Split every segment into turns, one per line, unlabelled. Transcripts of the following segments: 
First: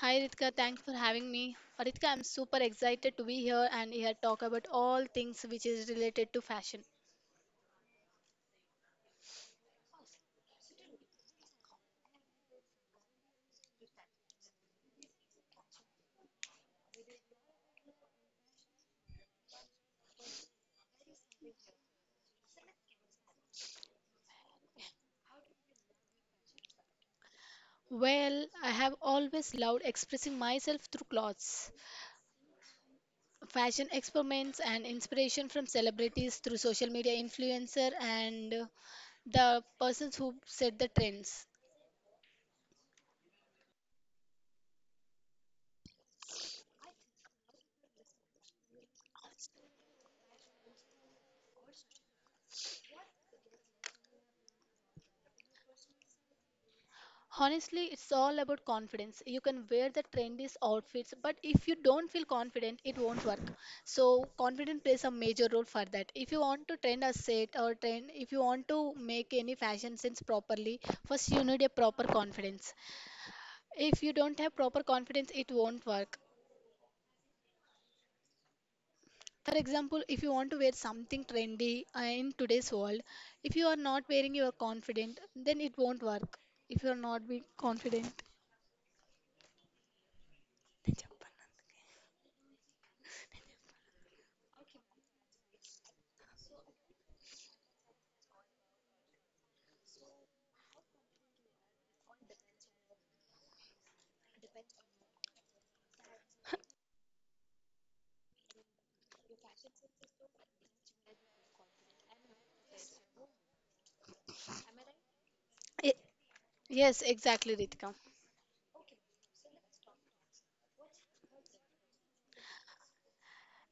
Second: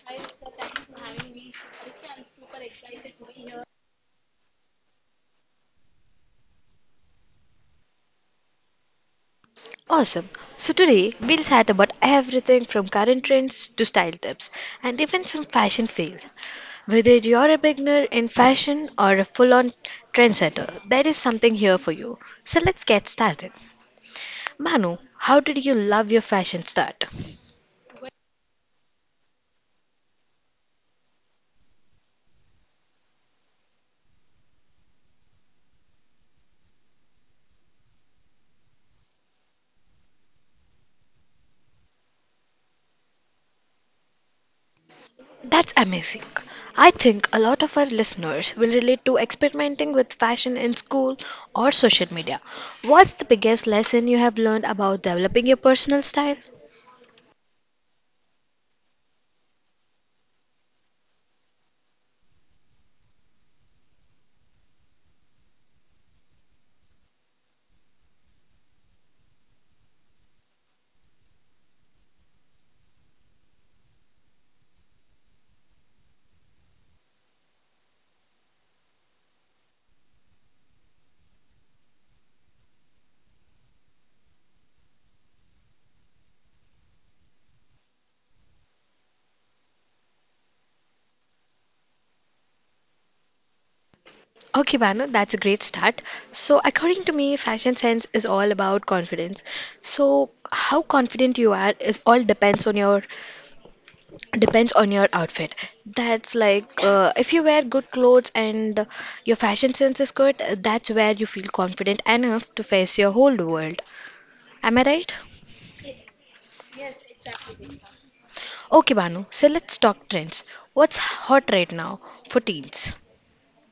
Hi Ritika, thanks for having me. Ritika, I'm super excited to be here and here talk about all things which is related to fashion.
awesome. So today we'll chat about everything from current trends to style tips and even some fashion fails. Whether you're a beginner in fashion or a full on trendsetter, there is something here for you. So let's get started. Manu, how did you love your fashion start?
Well, I have always loved expressing myself through clothes, fashion experiments and inspiration from celebrities through social media influencer and the persons who set the trends.
That's amazing. I think a lot of our listeners will relate to experimenting with fashion in school or social media. What's the biggest lesson you have learned about developing your personal style?
Honestly, it's all about confidence. You can wear the trendiest outfits, but if you don't feel confident, it won't work. So, confidence plays a major role for that. If you want to trend a set or trend, if you want to make any fashion sense properly, first you need a proper confidence. If you don't have proper confidence, it won't work. For example, if you want to wear something trendy in today's world, if you are not wearing your confident, then it won't work. If you are not being confident, then jump on.
Okay, Banu, that's a great start. So, according to me, fashion sense is all about confidence. So, how confident you are is all depends on your outfit. That's like if you wear good clothes and your fashion sense is good, that's where you feel confident enough to face your whole world. Am I right?
Eh, Yes, exactly, Ritika.
Okay, Banu, so let's talk trends. What's hot right now for teens?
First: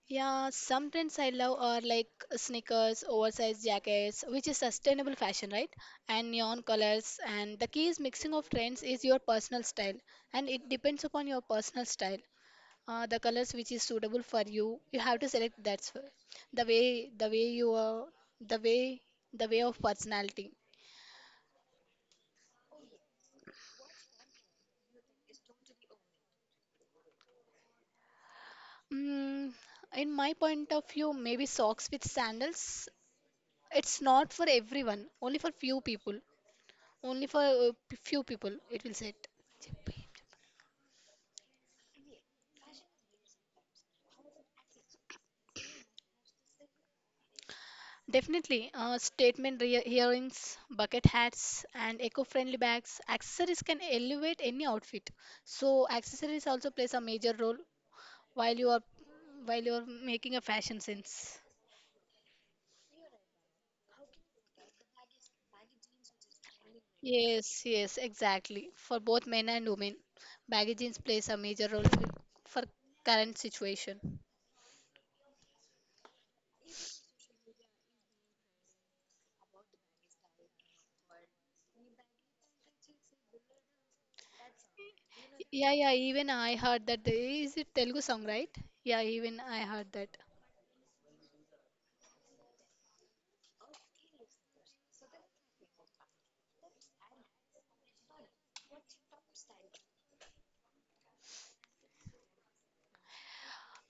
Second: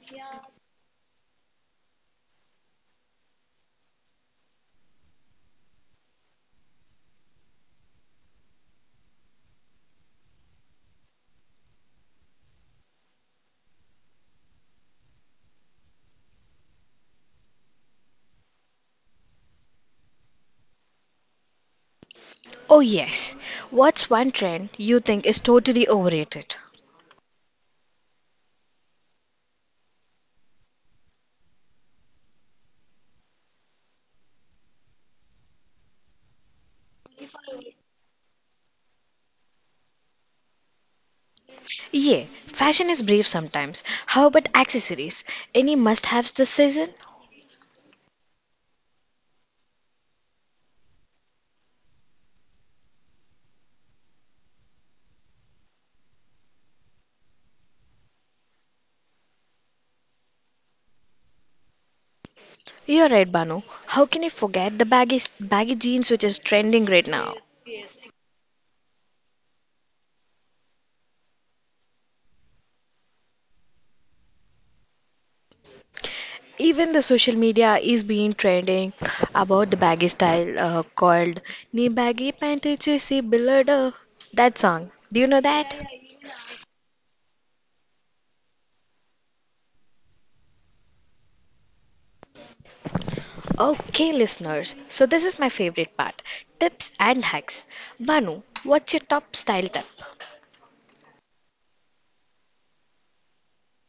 Yeah, some trends I love are like sneakers, oversized jackets, which is sustainable fashion, right? And neon colors. And the key is mixing of trends is your personal style, and it depends upon your personal style. The colors which is suitable for you, you have to select the way you are, the way the way of personality.
Oh yes. What's one trend you think is totally overrated?
Mm, in my point of view, maybe socks with sandals. It's not for everyone, only for few people. Only for a few people it will set.
Yeah, fashion is brief sometimes. How about accessories? Any must haves this season?
Definitely, earrings, bucket hats, and eco-friendly bags. Accessories can elevate any outfit. So accessories also plays a major role while you are while you are making a fashion sense.
You're right, Banu. How can you forget the baggy jeans which is trending right now?
Yes, yes, exactly. For both men and women, baggy jeans plays a major role for current situation.
Even the social media is being trending about the baggy style called Ni baggy panty chesi billardo. That song. Do you know
Yeah,
that?
yeah, even I heard that. Is it Telugu song, right? Yeah, even I heard that.
Okay, listeners. So this is my favorite part. Tips and hacks. Banu, what's your top style tip?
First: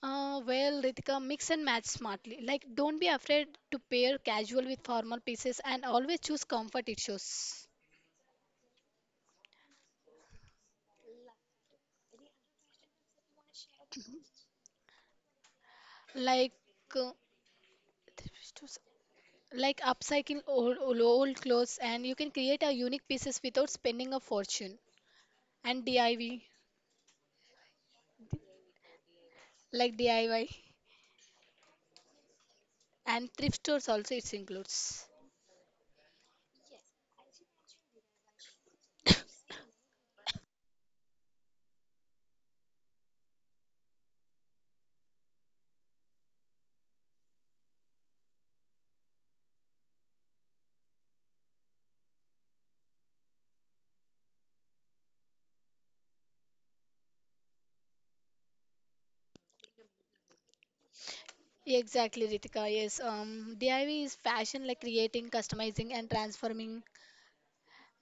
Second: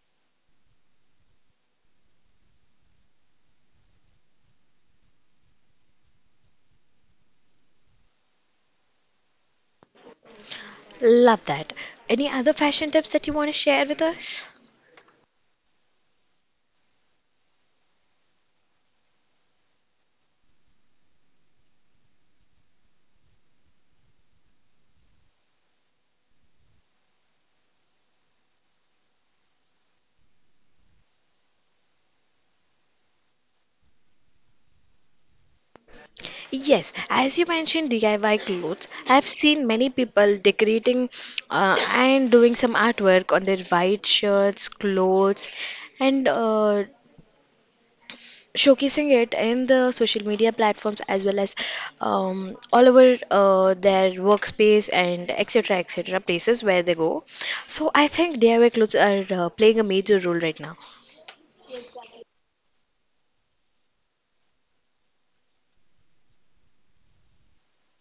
Well, Ritika, mix and match smartly. Like, don't be afraid to pair casual with formal pieces and always choose comfort it.
Love that. Any other fashion tips that you want to share with us?
Like, uh, like upcycling old clothes and you can create a unique pieces without spending a fortune. And DIY, like DIY. And thrift stores also it includes.
Yes, as you mentioned DIY clothes, I've seen many people decorating and doing some artwork on their white shirts, clothes, and showcasing it in the social media platforms as well as all over their workspace and etc. etc. places where they go. So I think DIY clothes are playing a major role right now.
Exactly, Ritika. Yes, DIY is fashion like creating, customizing, and transforming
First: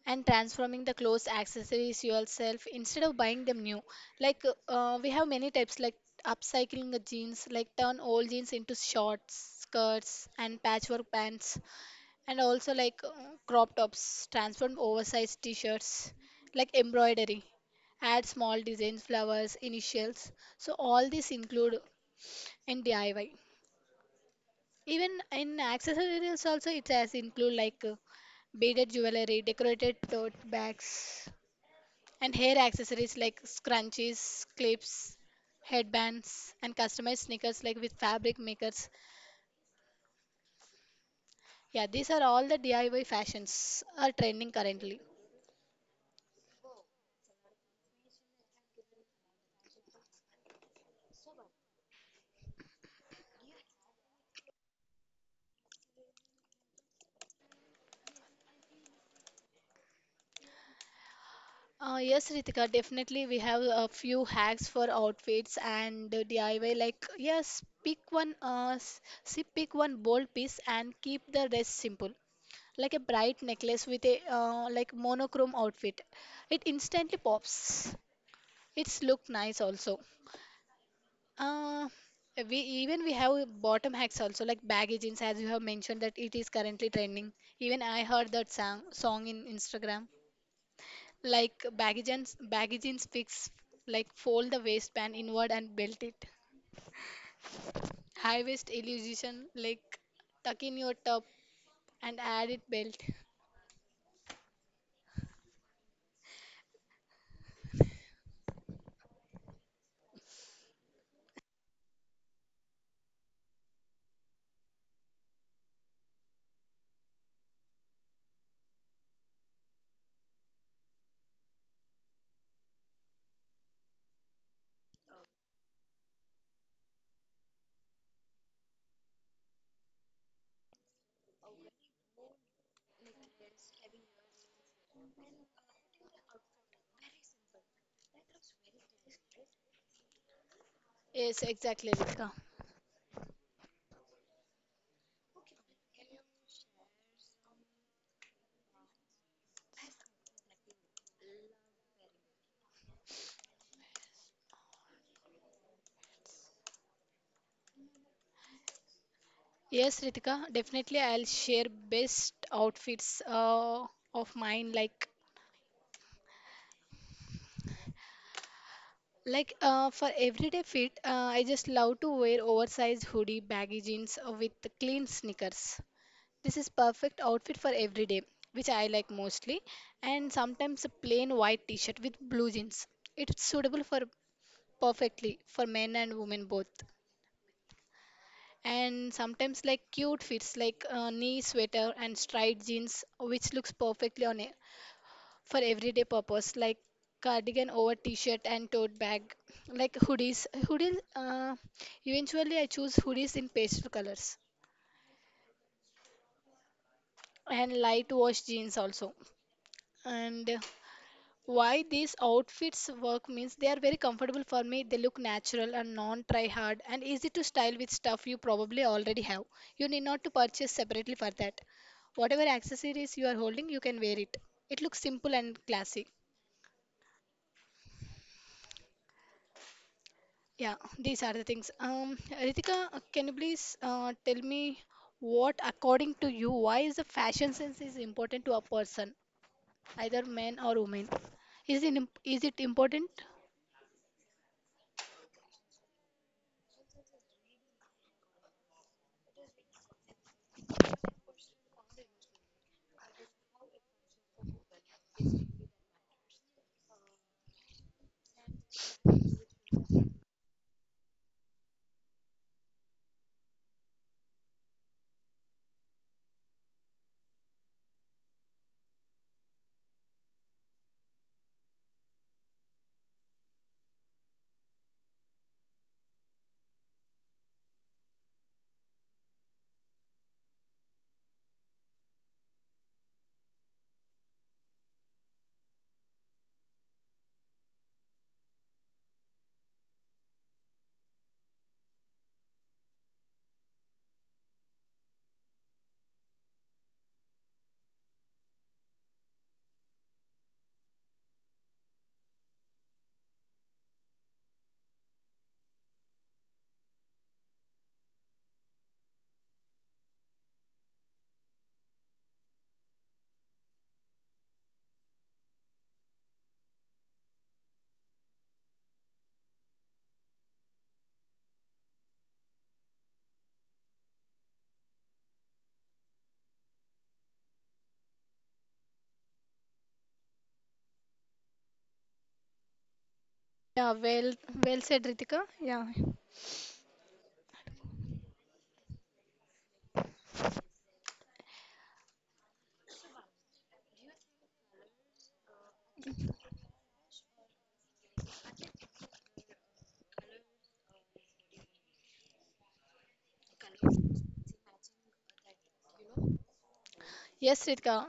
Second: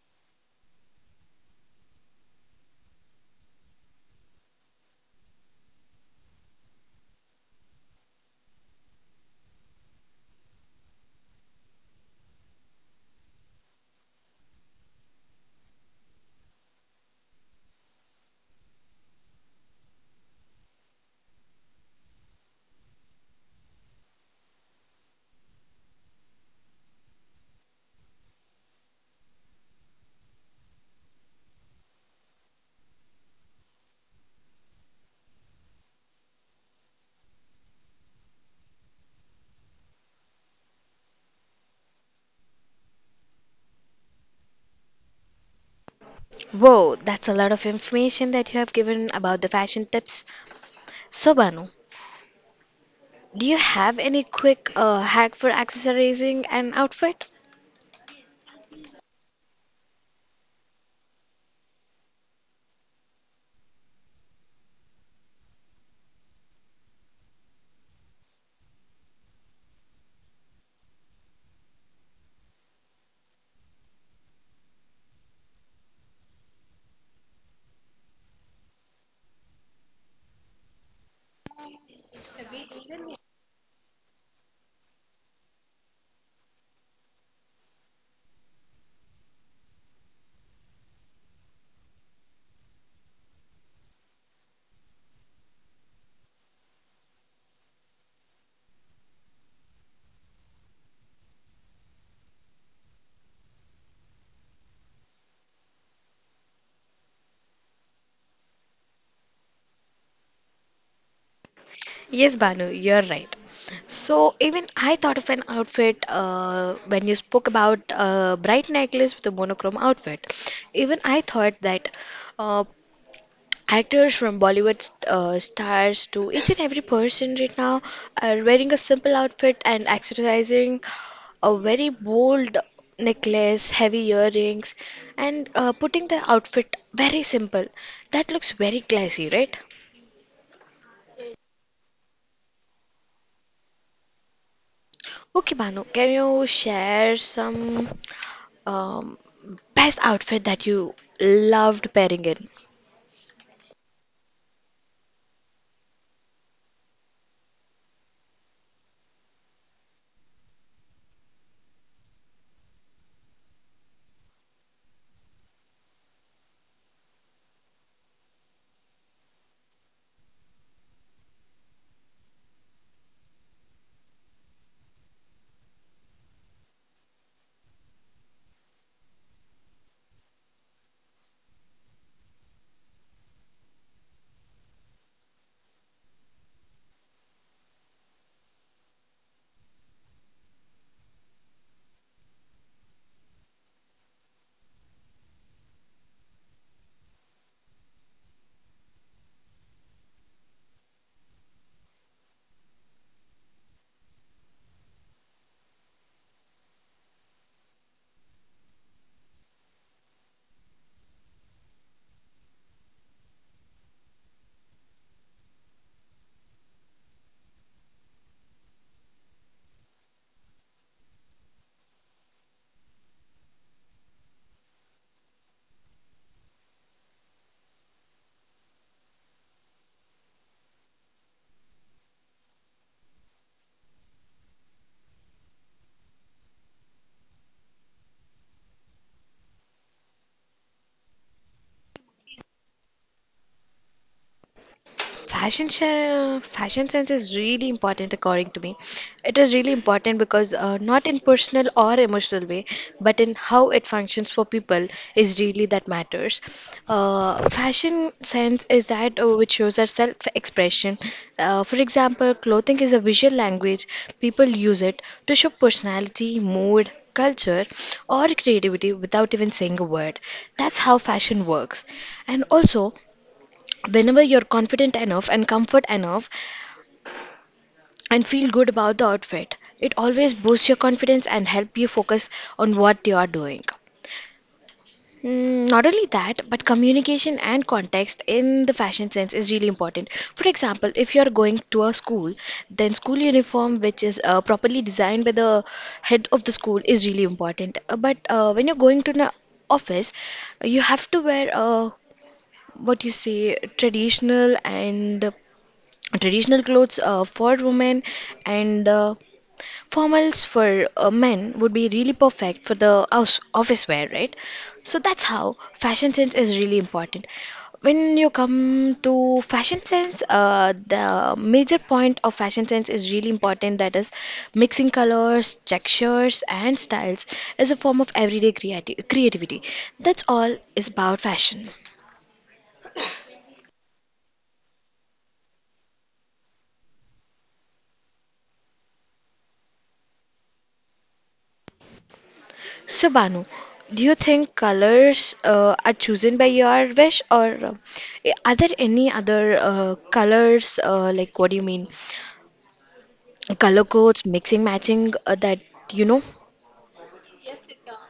the clothes, accessories yourself instead of buying them new. Like we have many types like upcycling the jeans, like turn old jeans into shorts, skirts, and patchwork pants, and also like crop tops, transform oversized t-shirts, like embroidery add small designs, flowers, initials. So all these include and DIY. Even in accessories also it has include like beaded jewelry, decorated tote bags, and hair accessories like scrunchies, clips, headbands, and customized sneakers like with fabric makers. Yeah, these are all the DIY fashions are trending currently.
Whoa, that's a lot of information that you have given about the fashion tips. So, Banu, do you have any quick hack for accessorizing an outfit?
Yes, Ritika, definitely we have a few hacks for outfits and DIY. Like, yes, pick one, see, pick one bold piece and keep the rest simple. Like a bright necklace with a like monochrome outfit, it instantly pops, it's look nice also. uh, we even we have bottom hacks also like baggy jeans as you have mentioned that it is currently trending. Even I heard that song in Instagram, like baggy jeans, baggy jeans fix, like fold the waistband inward and belt it. High waist illusion, like tuck in your top and add it belt.
Yes, Banu, you're right. So even I thought of an outfit when you spoke about bright necklace with a monochrome outfit. Even I thought that. Uh, Actors from Bollywood stars to each and every person right now are wearing a simple outfit and accessorizing a very bold necklace, heavy earrings, and putting the outfit very simple. That looks very classy, right?
Yes, exactly, Ritika.
Okay, Banu, can you share some um, best outfit that you loved pairing in?
Yes, Ritika, definitely I'll share best outfits of mine. Like for everyday fit, I just love to wear oversized hoodie, baggy jeans with clean sneakers. This is perfect outfit for everyday, which I like mostly. And sometimes a plain white t-shirt with blue jeans. It's suitable for perfectly for men and women both. And sometimes like cute fits like knee sweater and striped jeans, which looks perfectly on a for everyday purpose like cardigan over t-shirt and tote bag, like hoodies eventually I choose hoodies in pastel colors and light wash jeans also. And why these outfits work means they are very comfortable for me, they look natural and non try hard and easy to style with stuff you probably already have. You need not to purchase separately for that. Whatever accessories you are holding, you can wear it. It looks simple and classy. Yeah, these are the things. Ritika, can you please tell me what, according to you, why is the fashion sense is important to a person, either man or woman? Is it important?
Fashion sense is really important according to me. It is really important because not in personal or emotional way, but in how it functions for people is really that matters. Fashion sense is that which shows our self-expression. For example, clothing is a visual language. People use it to show personality, mood, culture, or creativity without even saying a word. That's how fashion works. And also, whenever you're confident enough and comfort enough and feel good about the outfit, it always boosts your confidence and help you focus on what you are doing. Mm, not only that, but communication and context in the fashion sense is really important. For example, if you are going to a school, then school uniform, which is properly designed by the head of the school, is really important. But when you're going to an office, you have to wear what you say traditional and traditional clothes for women and formals for men would be really perfect for the house, office wear, right? So that's how fashion sense is really important. When you come to fashion sense, the major point of fashion sense is really important. That is, mixing colors, textures, and styles is a form of everyday creativity. That's all is about fashion.
Yeah, well, well said, Ritika. Yeah.
So, Banu, do you think colors are chosen by your wish, or are there any other colors? Like, what do you mean? Color codes, mixing, matching, that you know?
Yes, Ritika.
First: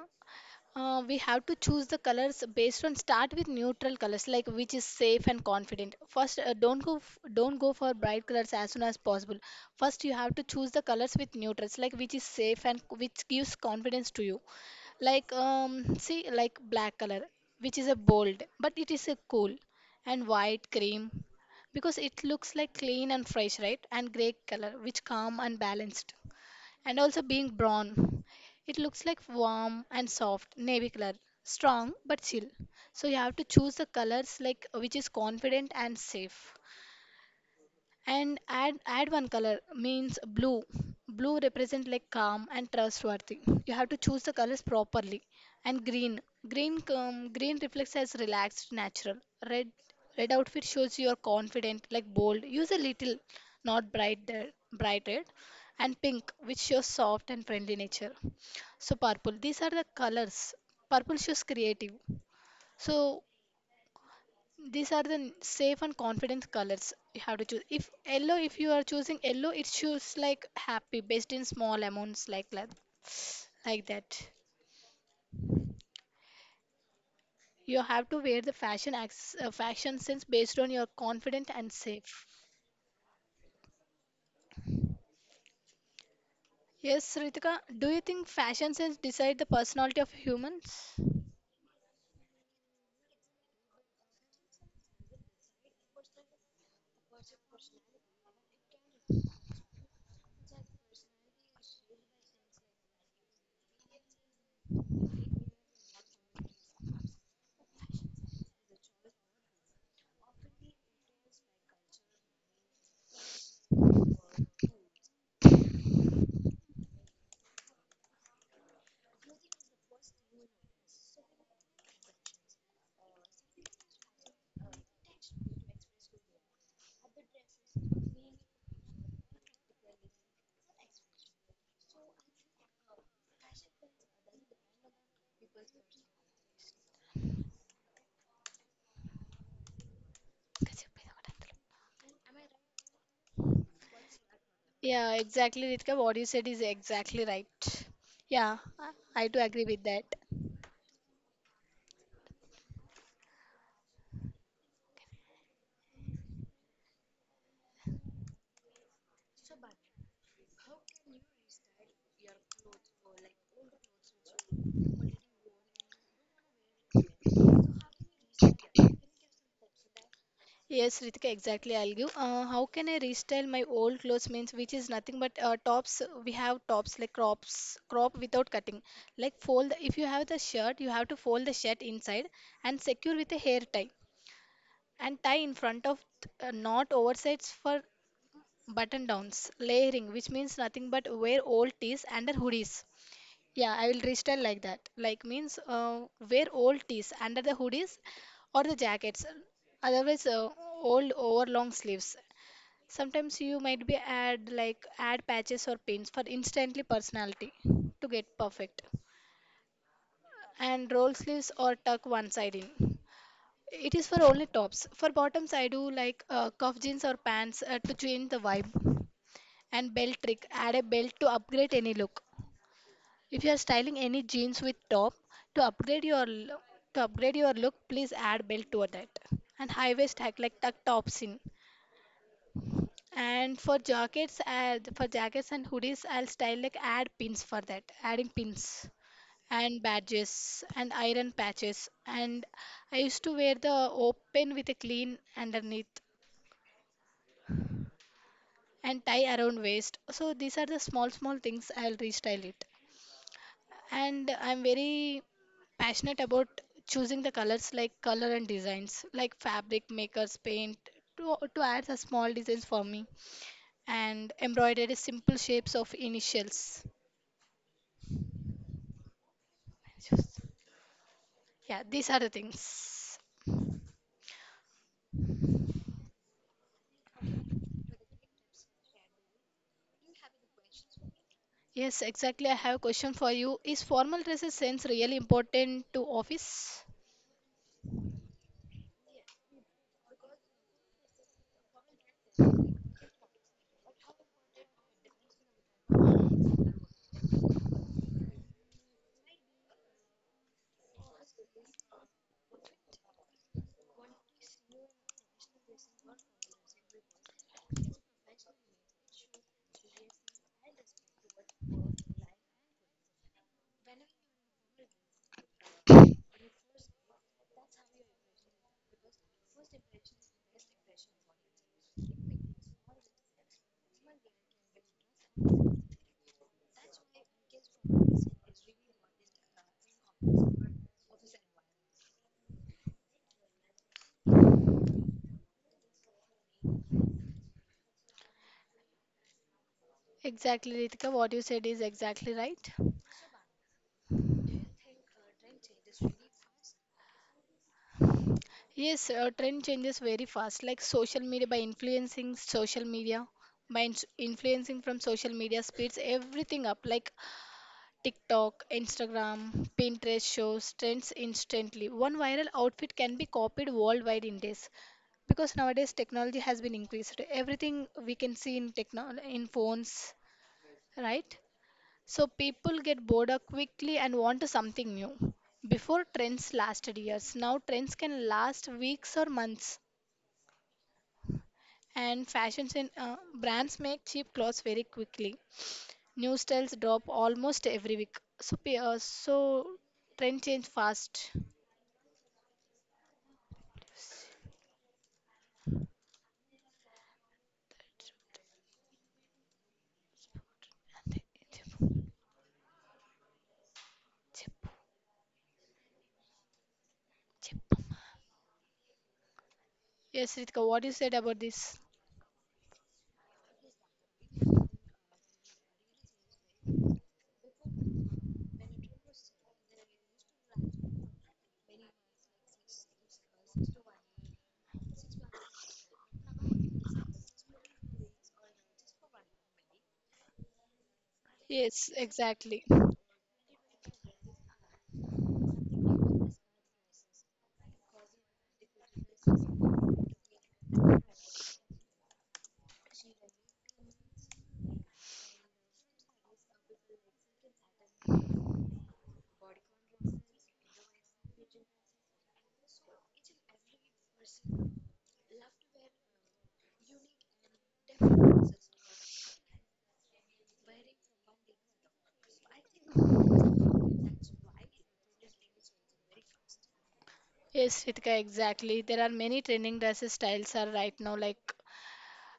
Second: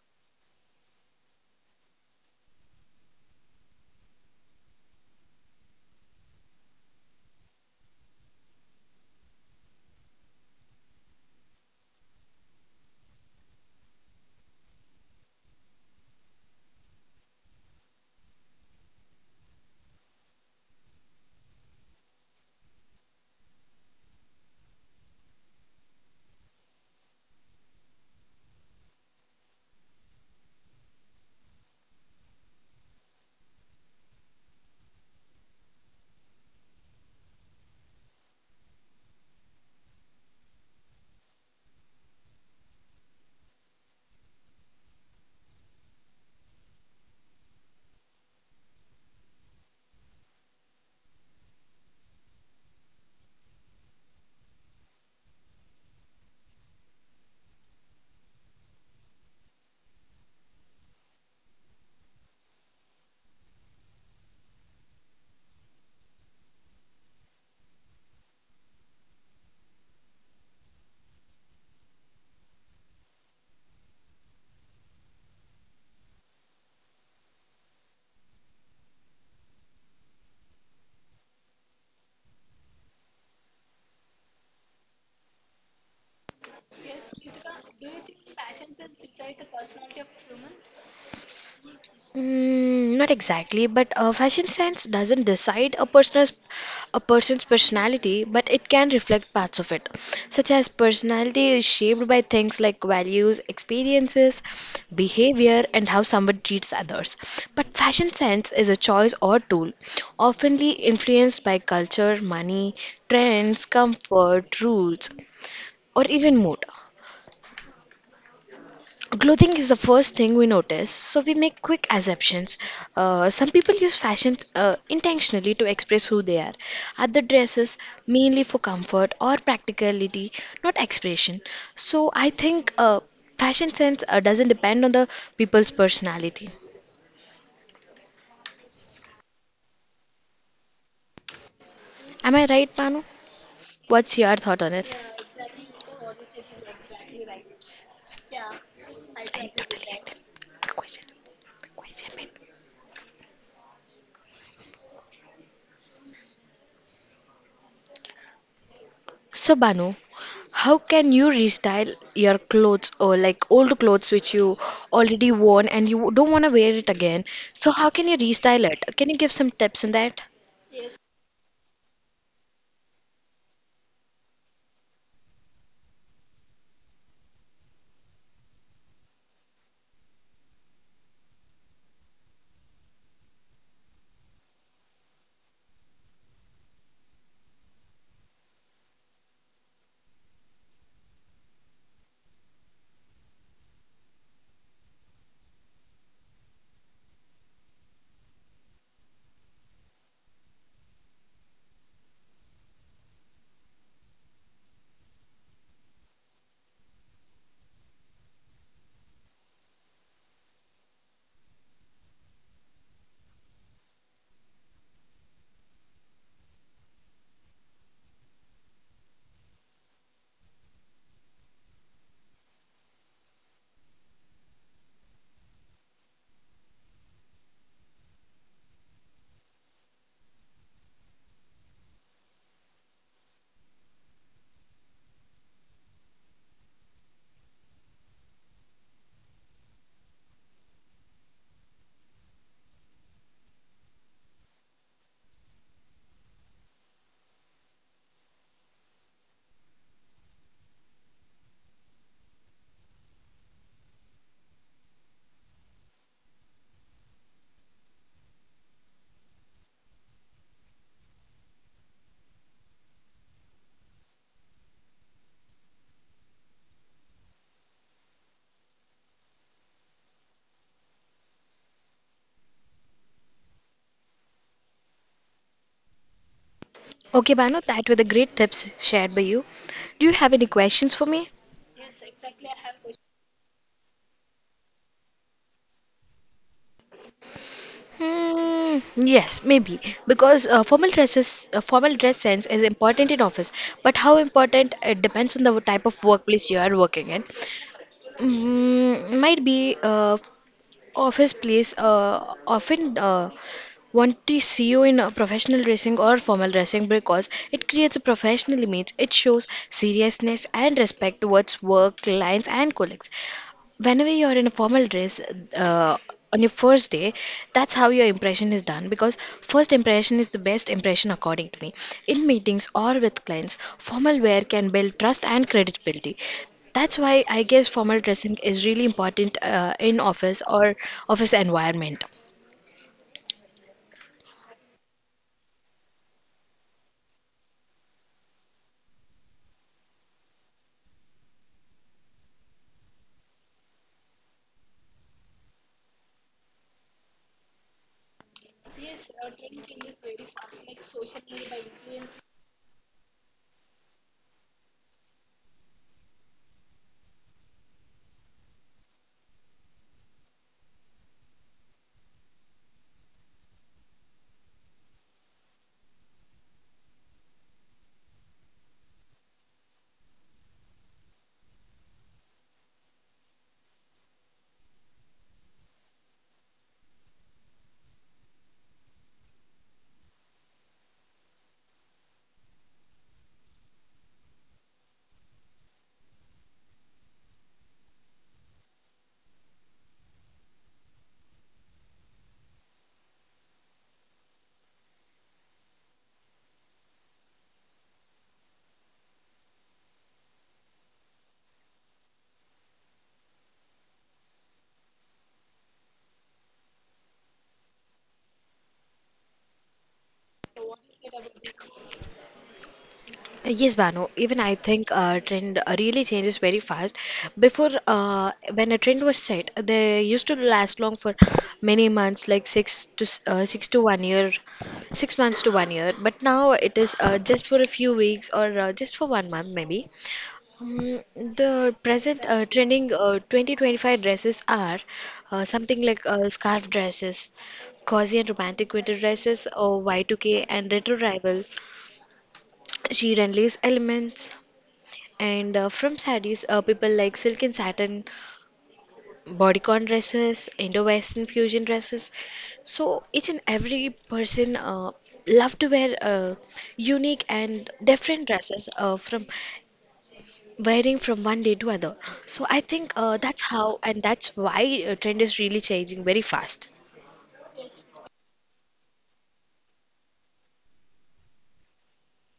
We have to choose the colors based on start with neutral colors like which is safe and confident first. Don't don't go for bright colors as soon as possible. First you have to choose the colors with neutrals like which is safe and which gives confidence to you. Like see, like black color, which is a bold but it is a cool, and white cream because it looks like clean and fresh, right? And gray color which calm and balanced, and also being brown. It looks like warm and soft, navy color, strong but chill. So you have to choose the colors like which is confident and safe, and add one color means blue. Blue represent like calm and trustworthy. You have to choose the colors properly. And green, green green reflects as relaxed natural. Red, red outfit shows you are confident like bold, use a little, not bright there- bright red. And pink which shows soft and friendly nature. So purple, these are the colors. Purple shows creative. So these are the safe and confident colors you have to choose. If yellow, if you are choosing yellow, it shows like happy based in small amounts. Like that, you have to wear the fashion acts, fashion sense based on your confident and safe. Yes, Ritika, do you think fashion sense decide the personality of humans?
Mm, not exactly, but fashion sense doesn't decide a person's personality, but it can reflect parts of it, such as personality is shaped by things like values, experiences, behavior, and how someone treats others. But fashion sense is a choice or tool, oftenly influenced by culture, money, trends, comfort, rules, or even mood. Clothing is the first thing we notice, so we make quick assumptions. Some people use fashion intentionally to express who they are. Other dresses mainly for comfort or practicality, not expression. So I think fashion sense doesn't depend on the people's personality. Am I right, Panu? What's your thought on it?
Yeah, exactly, Ritika, what you said is exactly right. Yeah,
I
I do agree with
totally
that.
agree. The question, the question made. So Banu, how can you restyle your clothes or like old clothes which you already worn and you don't want to wear it again? So how can you restyle it? Can you give some tips on that?
Yes, Ritika, exactly. I'll give. How can I restyle my old clothes means which is nothing but tops. We have tops like crops, crop without cutting. Like fold. If you have the shirt, you have to fold the shirt inside and secure with a hair tie and tie in front of not oversights for button downs. Layering, which means nothing but wear old tees under hoodies. Yeah, I will restyle like that. Like means wear old tees under the hoodies or the jackets. Otherwise, old over long sleeves. Sometimes you might be add like add patches or pins for instantly personality to get perfect. And roll sleeves or tuck one side in. It is for only tops. For bottoms, I do like cuff jeans or pants to change the vibe. And belt trick. Add a belt to upgrade any look. If you are styling any jeans with top to upgrade your l- to upgrade your look, please add belt to that. And high waist hack like tuck tops in. And for jackets, for jackets and hoodies, I'll style like add pins for that. Adding pins and badges and iron patches. And I used to wear the open with a clean underneath and tie around waist. So these are the small small things I'll restyle it. And I'm very passionate about choosing the colors like color and designs like fabric makers paint to add the small designs for me and embroidery simple shapes of initials. Yeah, these are the things.
Okay, Banu, that were the great tips shared by you. Do you have any questions for me?
Yes, exactly, I have a question for you. Is formal dresses sense really important to office?
Hmm, yes, maybe, because formal dress sense is important in office, but how important it depends on the type of workplace you are working in. Might be of his place often want to see you in a professional dressing or formal dressing because it creates a professional image. It shows seriousness and respect towards work, clients, and colleagues whenever you're in a formal dress uh, on your first day. That's how your impression is done, because first impression is the best impression according to me. In meetings or with clients, formal wear can build trust and credibility. That's why I guess formal dressing is really important in office or office environment.
Exactly, Ritika, what you said is exactly right. Yes, trend changes very fast. Like social media, by influencing social media, influencing from social media speeds everything up. Like TikTok, Instagram, Pinterest shows trends instantly. One viral outfit can be copied worldwide in days. Because nowadays technology has been increased. Everything we can see in techno in phones, right? So people get bored up quickly and want to something new. Before trends lasted years, now trends can last weeks or months. And fashions in brands make cheap clothes very quickly. New styles drop almost every week. So, so trend change fast. Yes, Ritika, what you said about this?
Yes, Banu. Even I think trend really changes very fast. Before, when a trend was set, they used to last long for many months, like 6 to 1 year, 6 months to 1 year. But now it is just for a few weeks or just for 1 month, maybe. The
Yes,
present uh,
exactly.
trending uh, 2025 dresses are something like scarf dresses, cozy and romantic winter dresses, or Y2K and retro rival. She relays elements and from sarees, people like silk and satin, bodycon dresses, Indo-Western fusion dresses. So each and every person love to wear unique and different dresses from wearing from one day to other. So I think that's how and that's why trend is really changing very fast.
Yes, Ritika, exactly. There are many trending dresses styles are right now like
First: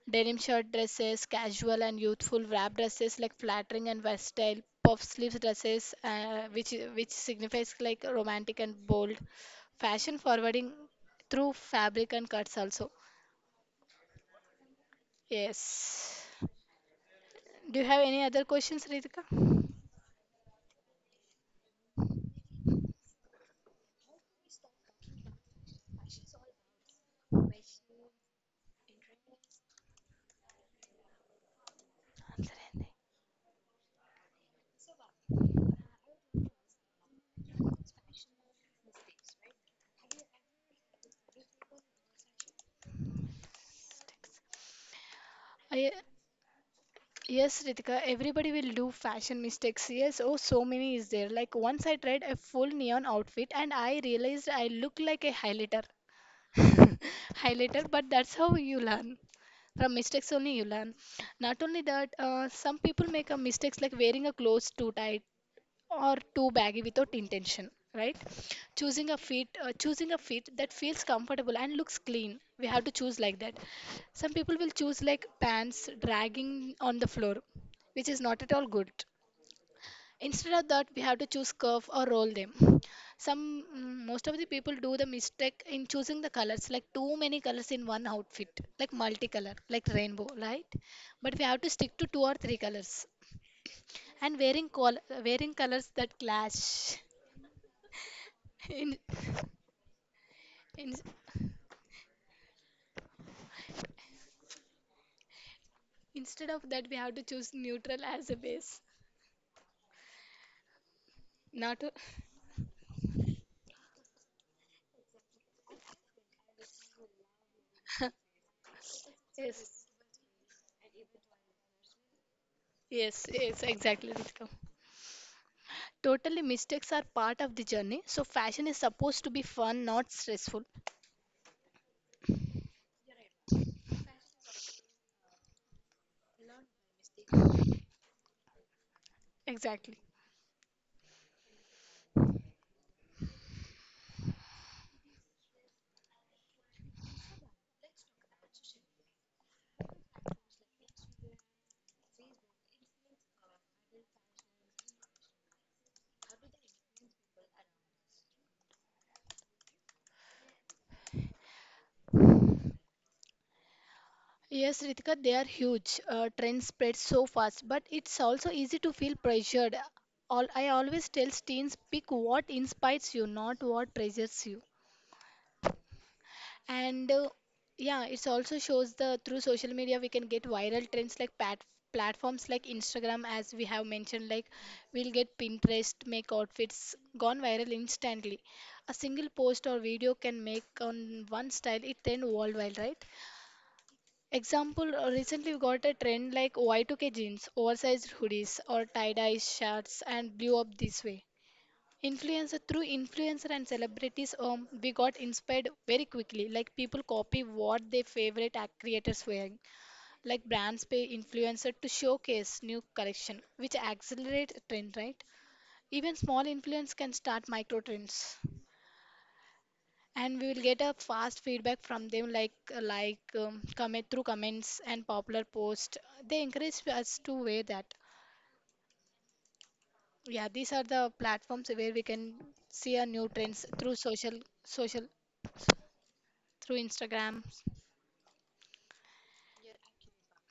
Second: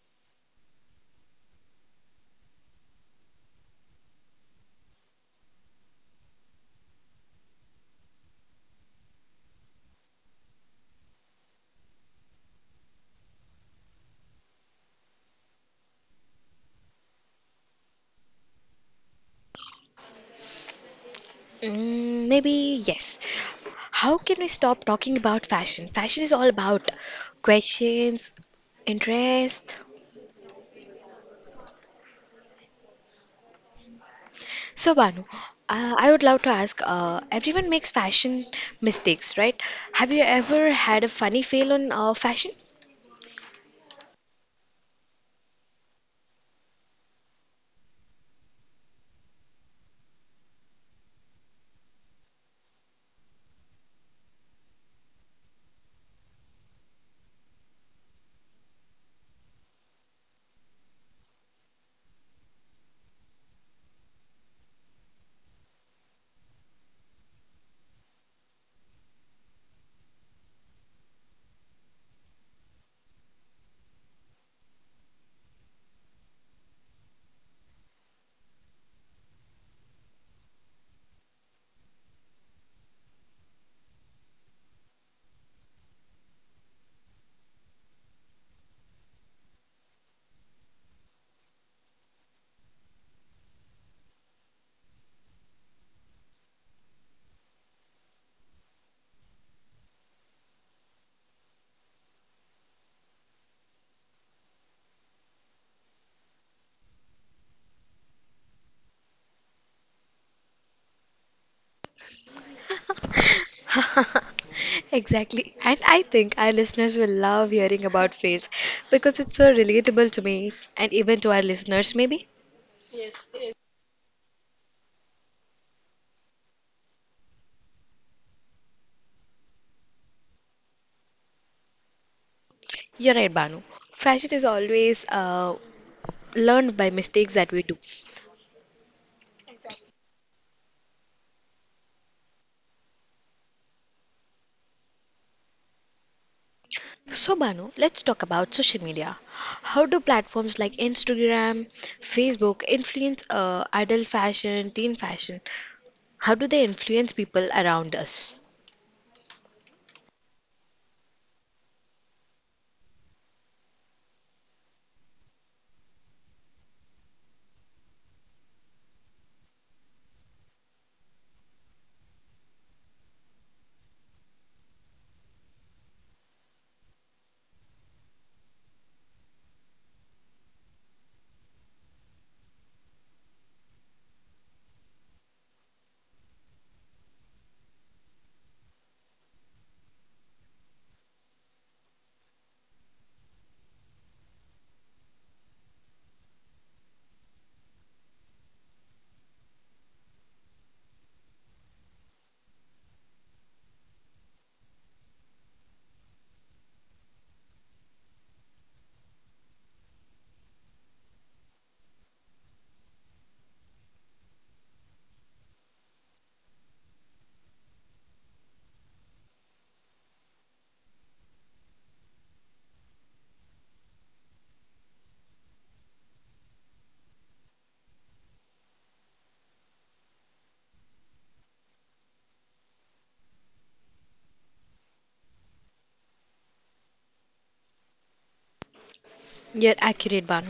denim shirt dresses, casual and youthful wrap dresses like flattering and versatile, puff sleeves dresses, which signifies like romantic and bold, fashion forwarding through fabric and cuts also. Yes. Do you have any other questions, Ritika?
Mm, maybe yes. How can we stop talking about fashion? Fashion is all about questions, interest.
Answer anything.
So, Banu, I would love to ask everyone makes fashion mistakes, right? Have you ever had a funny fail on fashion?
I, yes, Ritika, everybody will do fashion mistakes. Yes, oh, so many is there. Like once I tried a full neon outfit and I realized I look like a highlighter. Highlighter, but that's how you learn from mistakes only you learn. Not only that, some people make a mistakes like wearing a clothes too tight or too baggy without intention, right? Choosing a fit, choosing a fit that feels comfortable and looks clean, we have to choose like that. Some people will choose like pants dragging on the floor, which is not at all good. Instead of that, we have to choose curve or roll them. Most of the people do the mistake in choosing the colors, like too many colors in one outfit, like multicolor, like rainbow, right? But we have to stick to two or three colors. And wearing colors that clash. in, in Instead of that, we have to choose neutral as a base. Not to.
Exactly. And I think our listeners will love hearing about fails because it's so relatable to me and even to our listeners, maybe.
Yes, yes, exactly, Ritika. Totally, mistakes are part of the journey, so fashion is supposed to be fun, not stressful.
You're right, Banu. Fashion is always learned by mistakes that we do.
Exactly.
So, Banu, let's talk about social media. How do platforms like Instagram, Facebook influence adult fashion, teen fashion? How do they influence people around us?
Yes, Ritika, they are huge. Trends spread so fast, but it's also easy to feel pressured. I always tell teens, pick what inspires you, not what pressures you. And yeah, it also shows the through social media we can get viral trends, like pat platforms like Instagram, as we have mentioned, like we'll get Pinterest make outfits gone viral instantly. A single post or video can make on one style it trend worldwide, right? Example, recently we got a trend like Y2K jeans, oversized hoodies, or tie-dye shirts and blew up this way. Influencer through influencer and celebrities, we got inspired very quickly. Like people copy what their favorite act creators wearing. Like brands pay influencer to showcase new collection, which accelerates trend, right? Even small influence can start micro trends, and we will get a fast feedback from them, like comment through comments and popular posts, they encourage us to wear that. Yeah, these are the platforms where we can see our new trends through social social through Instagram.
You're accurate, Banu.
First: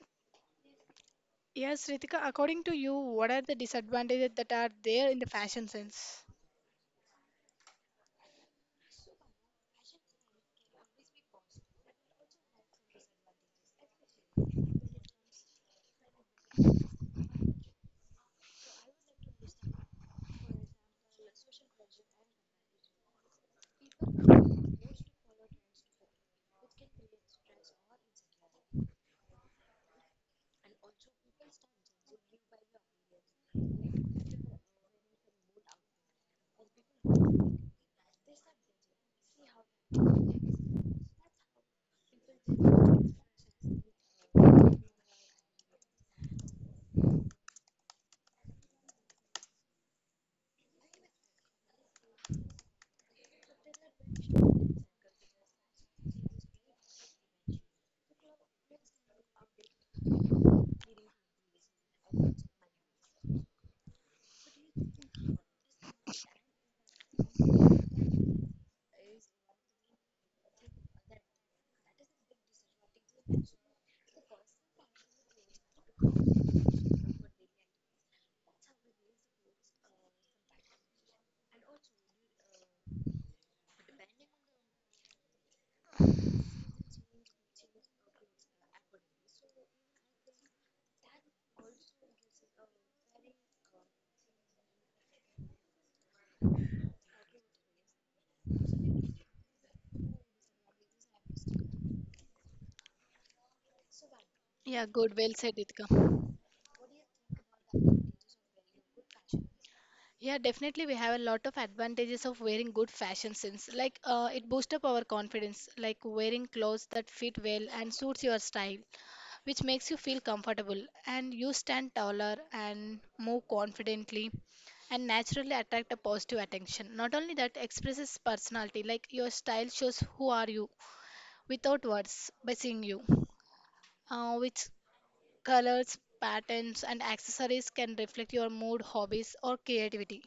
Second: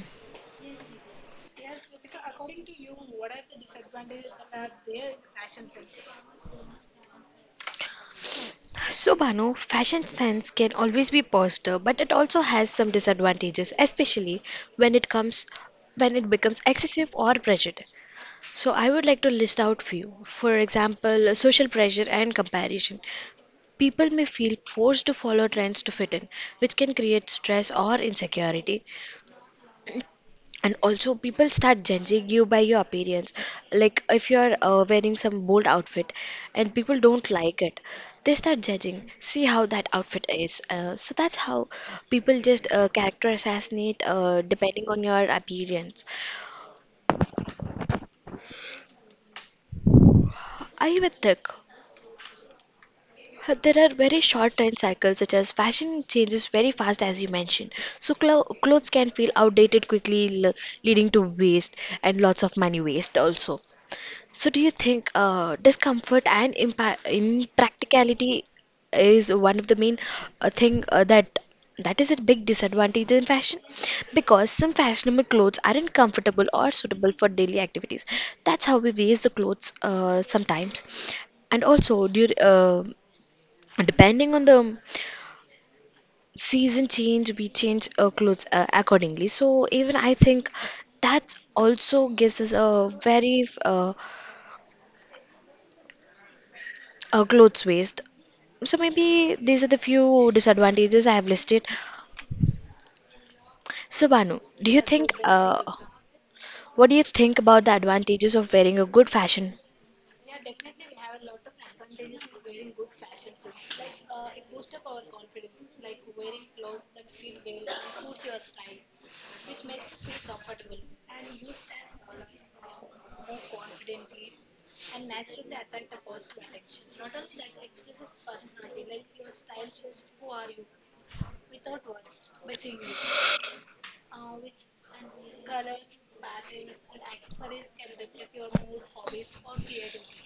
Yes, Ritika, according to you, what are the disadvantages that are there in the fashion sense?
So, Banu, fashion sense can always be positive, but it also has some disadvantages, especially when it comes when it becomes excessive or pressured. So, I would like to list out few. For example, social pressure and comparison. People may feel forced to follow trends to fit in, which can create stress or insecurity. And also, people start judging you by your appearance. Like if you are wearing some bold outfit and people don't like it, they start judging. See how that outfit is. So that's how people just character assassinate depending on your appearance. Are you a thick? There are very short trend cycles, such as fashion changes very fast, as you mentioned. So clothes can feel outdated quickly, leading to waste and lots of money waste also. So do you think discomfort and impa impracticality is one of the main thing that is a big disadvantage in fashion, because some fashionable clothes aren't comfortable or suitable for daily activities. That's how we waste the clothes sometimes. And also, do you, depending on the season change, we change our clothes accordingly. So even I think that also gives us a very a clothes waste. So maybe these are the few disadvantages I have listed. So Banu, do you
Yeah,
think
good, well said, Ritika.
what do you think about the advantages of wearing a good fashion?
Yeah, definitely we have a lot of advantages of wearing good fashion sense. Like it boosts up our confidence, like wearing clothes that fit well and suits your style, which makes you feel comfortable and you stand taller and move confidently and naturally attract a positive attention. Not only that, expresses personality, like your style shows who are you without words, by seeing you, which colors, patterns and accessories can reflect your mood, hobbies or creativity.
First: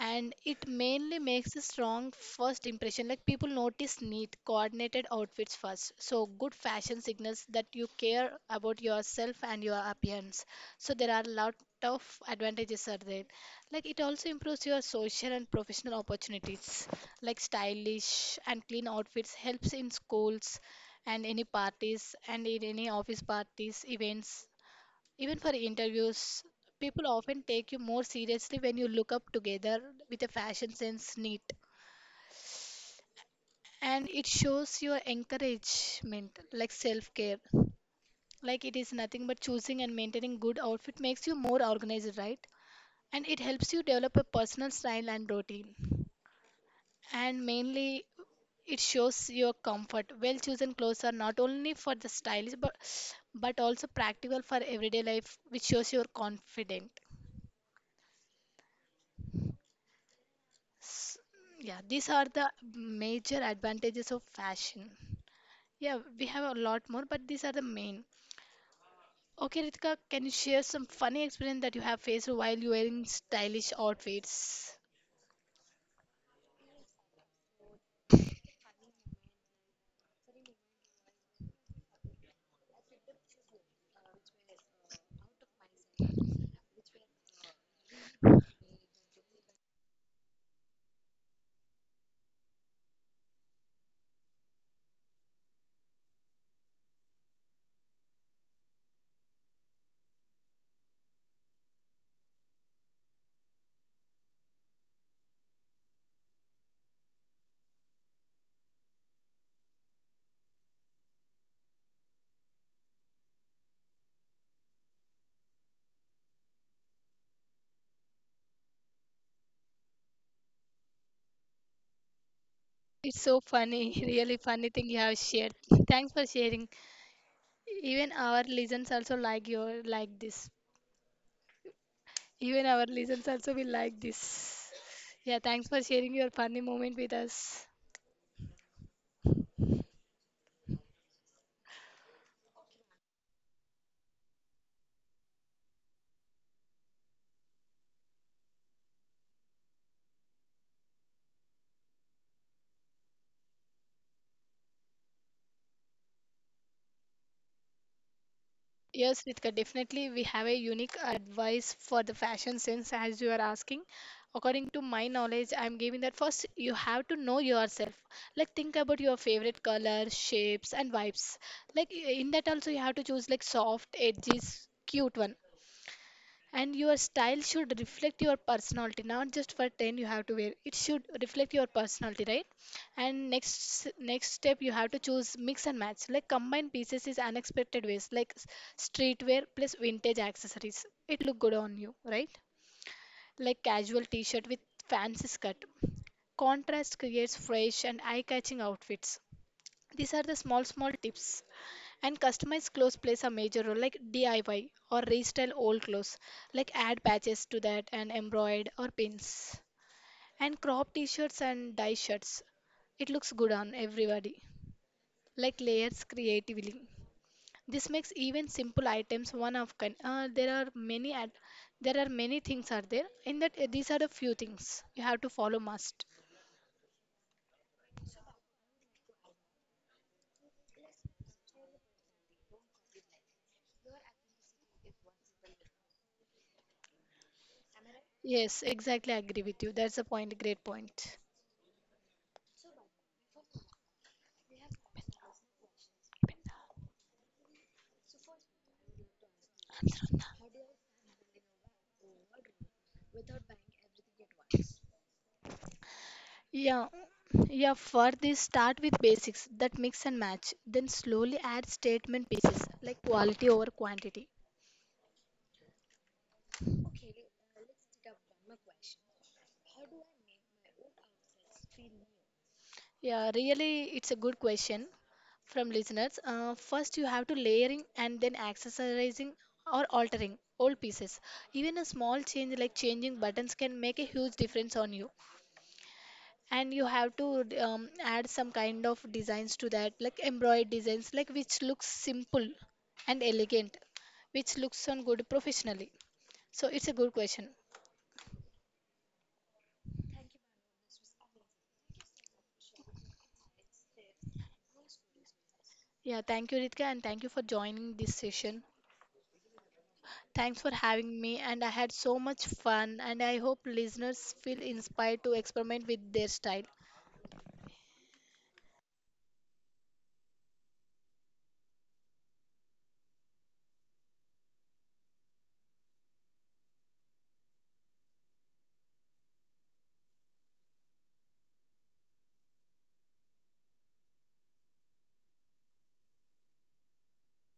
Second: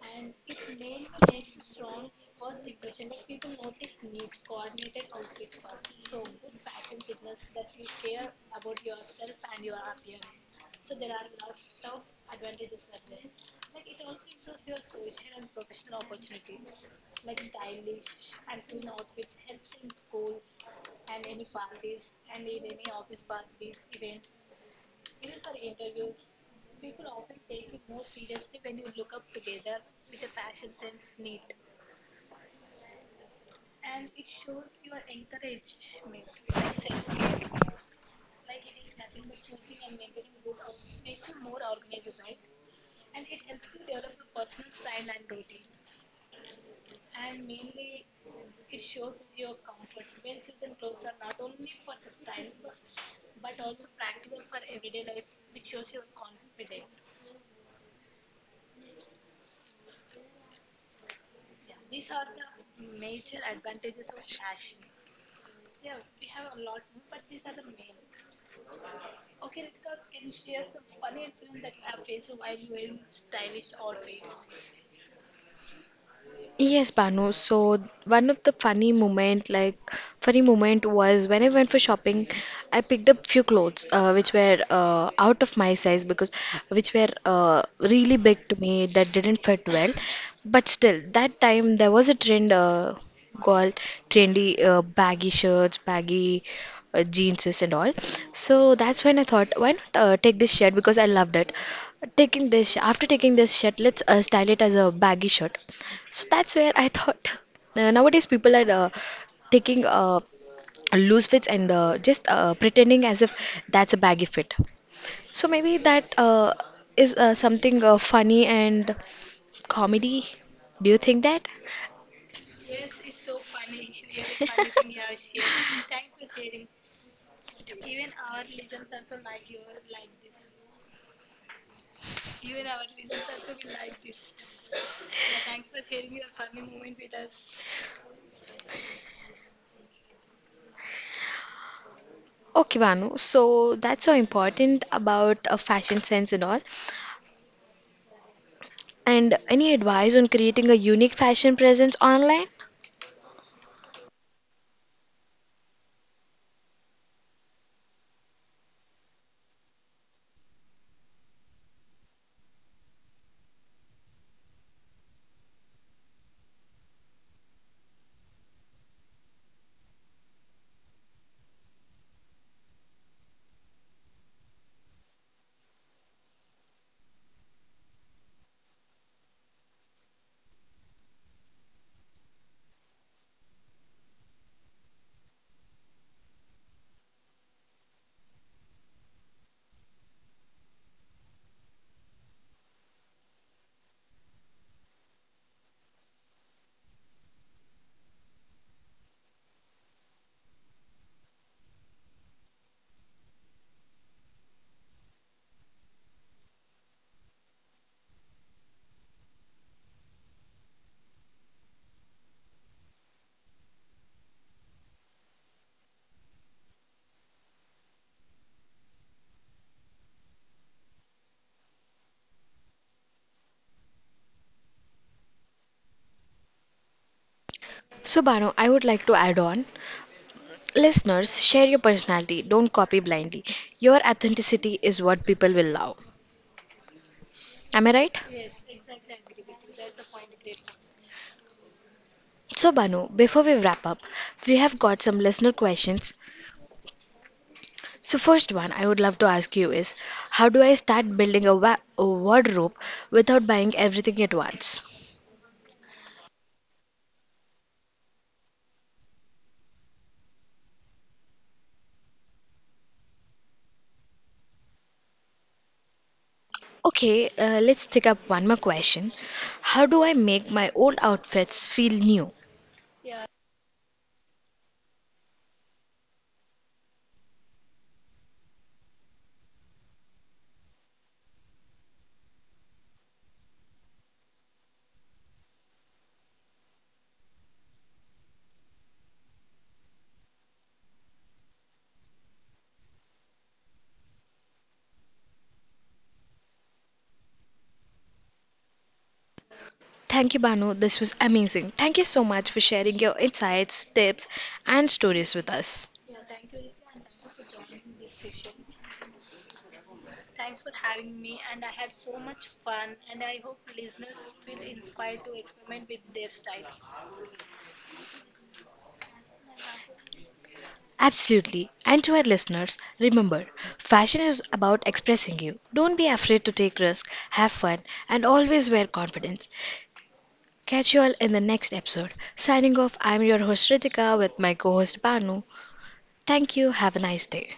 And it mainly makes a strong first impression, like people notice neat coordinated outfits first, so good fashion signals that you care about yourself and your appearance. So there are a lot of advantages are there. Like it also improves your social and professional opportunities, like stylish and clean outfits helps in schools and any parties and in any office parties, events, even for interviews, people often take you more seriously when you look up together with a fashion sense neat. And it shows your encouragement, like self care. Like it is nothing but choosing and maintaining good outfit makes you more organized, right? And it helps you develop a personal style and routine. And mainly, it shows your comfort. Well chosen clothes are not only for the stylish but also practical for everyday life, which shows you're confident. S- Yeah, these are the major advantages of fashion. Yeah, we have a lot more, but these are the main. Okay, Ritika, can you share some funny experience that you have faced while you wearing stylish outfits?
Yes, Banu. So one of the funny moment, like funny moment was when I went for shopping, I picked up few clothes which were out of my size, because which were really big to me that didn't fit well. But still, that time there was a trend called trendy baggy shirts, baggy jeanses and all. So that's when I thought, why not take this shirt because I loved it. Taking this after taking this shirt, let's style it as a baggy shirt. So that's where I thought nowadays people are taking loose fits and just pretending as if that's a baggy fit. So maybe that is something funny and comedy. Do you think that?
It's so funny, really funny thing you have shared. Thanks for sharing. Even our listeners also like your like this. Even our listeners also will like this. Yeah, thanks for sharing your funny moment with us.
Okay, Vanu. So that's so important about fashion sense and all. And any advice on creating a unique fashion presence online?
Yes, Ritika, definitely we have a unique advice for the fashion sense as you are asking. According to my knowledge, I'm giving that first you have to know yourself. Like think about your favorite colors, shapes and vibes. Like in that also you have to choose like soft edges, cute one. And your style should reflect your personality, not just for ten you have to wear. It should reflect your personality, right? And next step you have to choose mix and match. Like combine pieces is unexpected ways, like streetwear plus vintage accessories. It look good on you, right? Like casual t-shirt with fancy skirt. Contrast creates fresh and eye-catching outfits. These are the small tips. And customized clothes plays a major role, like DIY or restyle old clothes, like add patches to that and embroider or pins. And crop t-shirts and dye shirts, it looks good on everybody. Like layers creatively. This makes even simple items one of kind. There are many things are there. In that, these are the few things you have to follow must.
So, Bano, I would like to add on. Listeners, share your personality. Don't copy blindly. Your authenticity is what people will love. Am I right?
Yes, exactly. I agree with you. That's a point. Great point.
So, Banu, before we wrap up, we have got some listener questions. So, first one I would love to ask you is, how do I start building a, a wardrobe without buying everything at once?
Yeah, yeah, for this, start with basics that mix and match, then slowly add statement pieces, like quality over quantity.
Okay, let's take up one more question. How do I make my old outfits feel new?
Yeah, really, it's a good question from listeners. First, you have to layering and then accessorizing or altering old pieces. Even a small change like changing buttons can make a huge difference on you. And you have to add some kind of designs to that, like embroidered designs, like which looks simple and elegant, which looks on good professionally. So it's a good question.
Thank you, Banu. This was amazing. Thank you so much for sharing your insights, tips, and stories with us.
Yeah, thank you, Ritka, and thank you for joining this session. Thanks for having me, and I had so much fun, and I hope listeners feel inspired to experiment with their style.
Absolutely. And to our listeners, remember fashion is about expressing you. Don't be afraid to take risks, have fun, and always wear confidence. Catch you all in the next episode. Signing off, I'm your host Ritika with my co host Banu. Thank you. Have a nice day.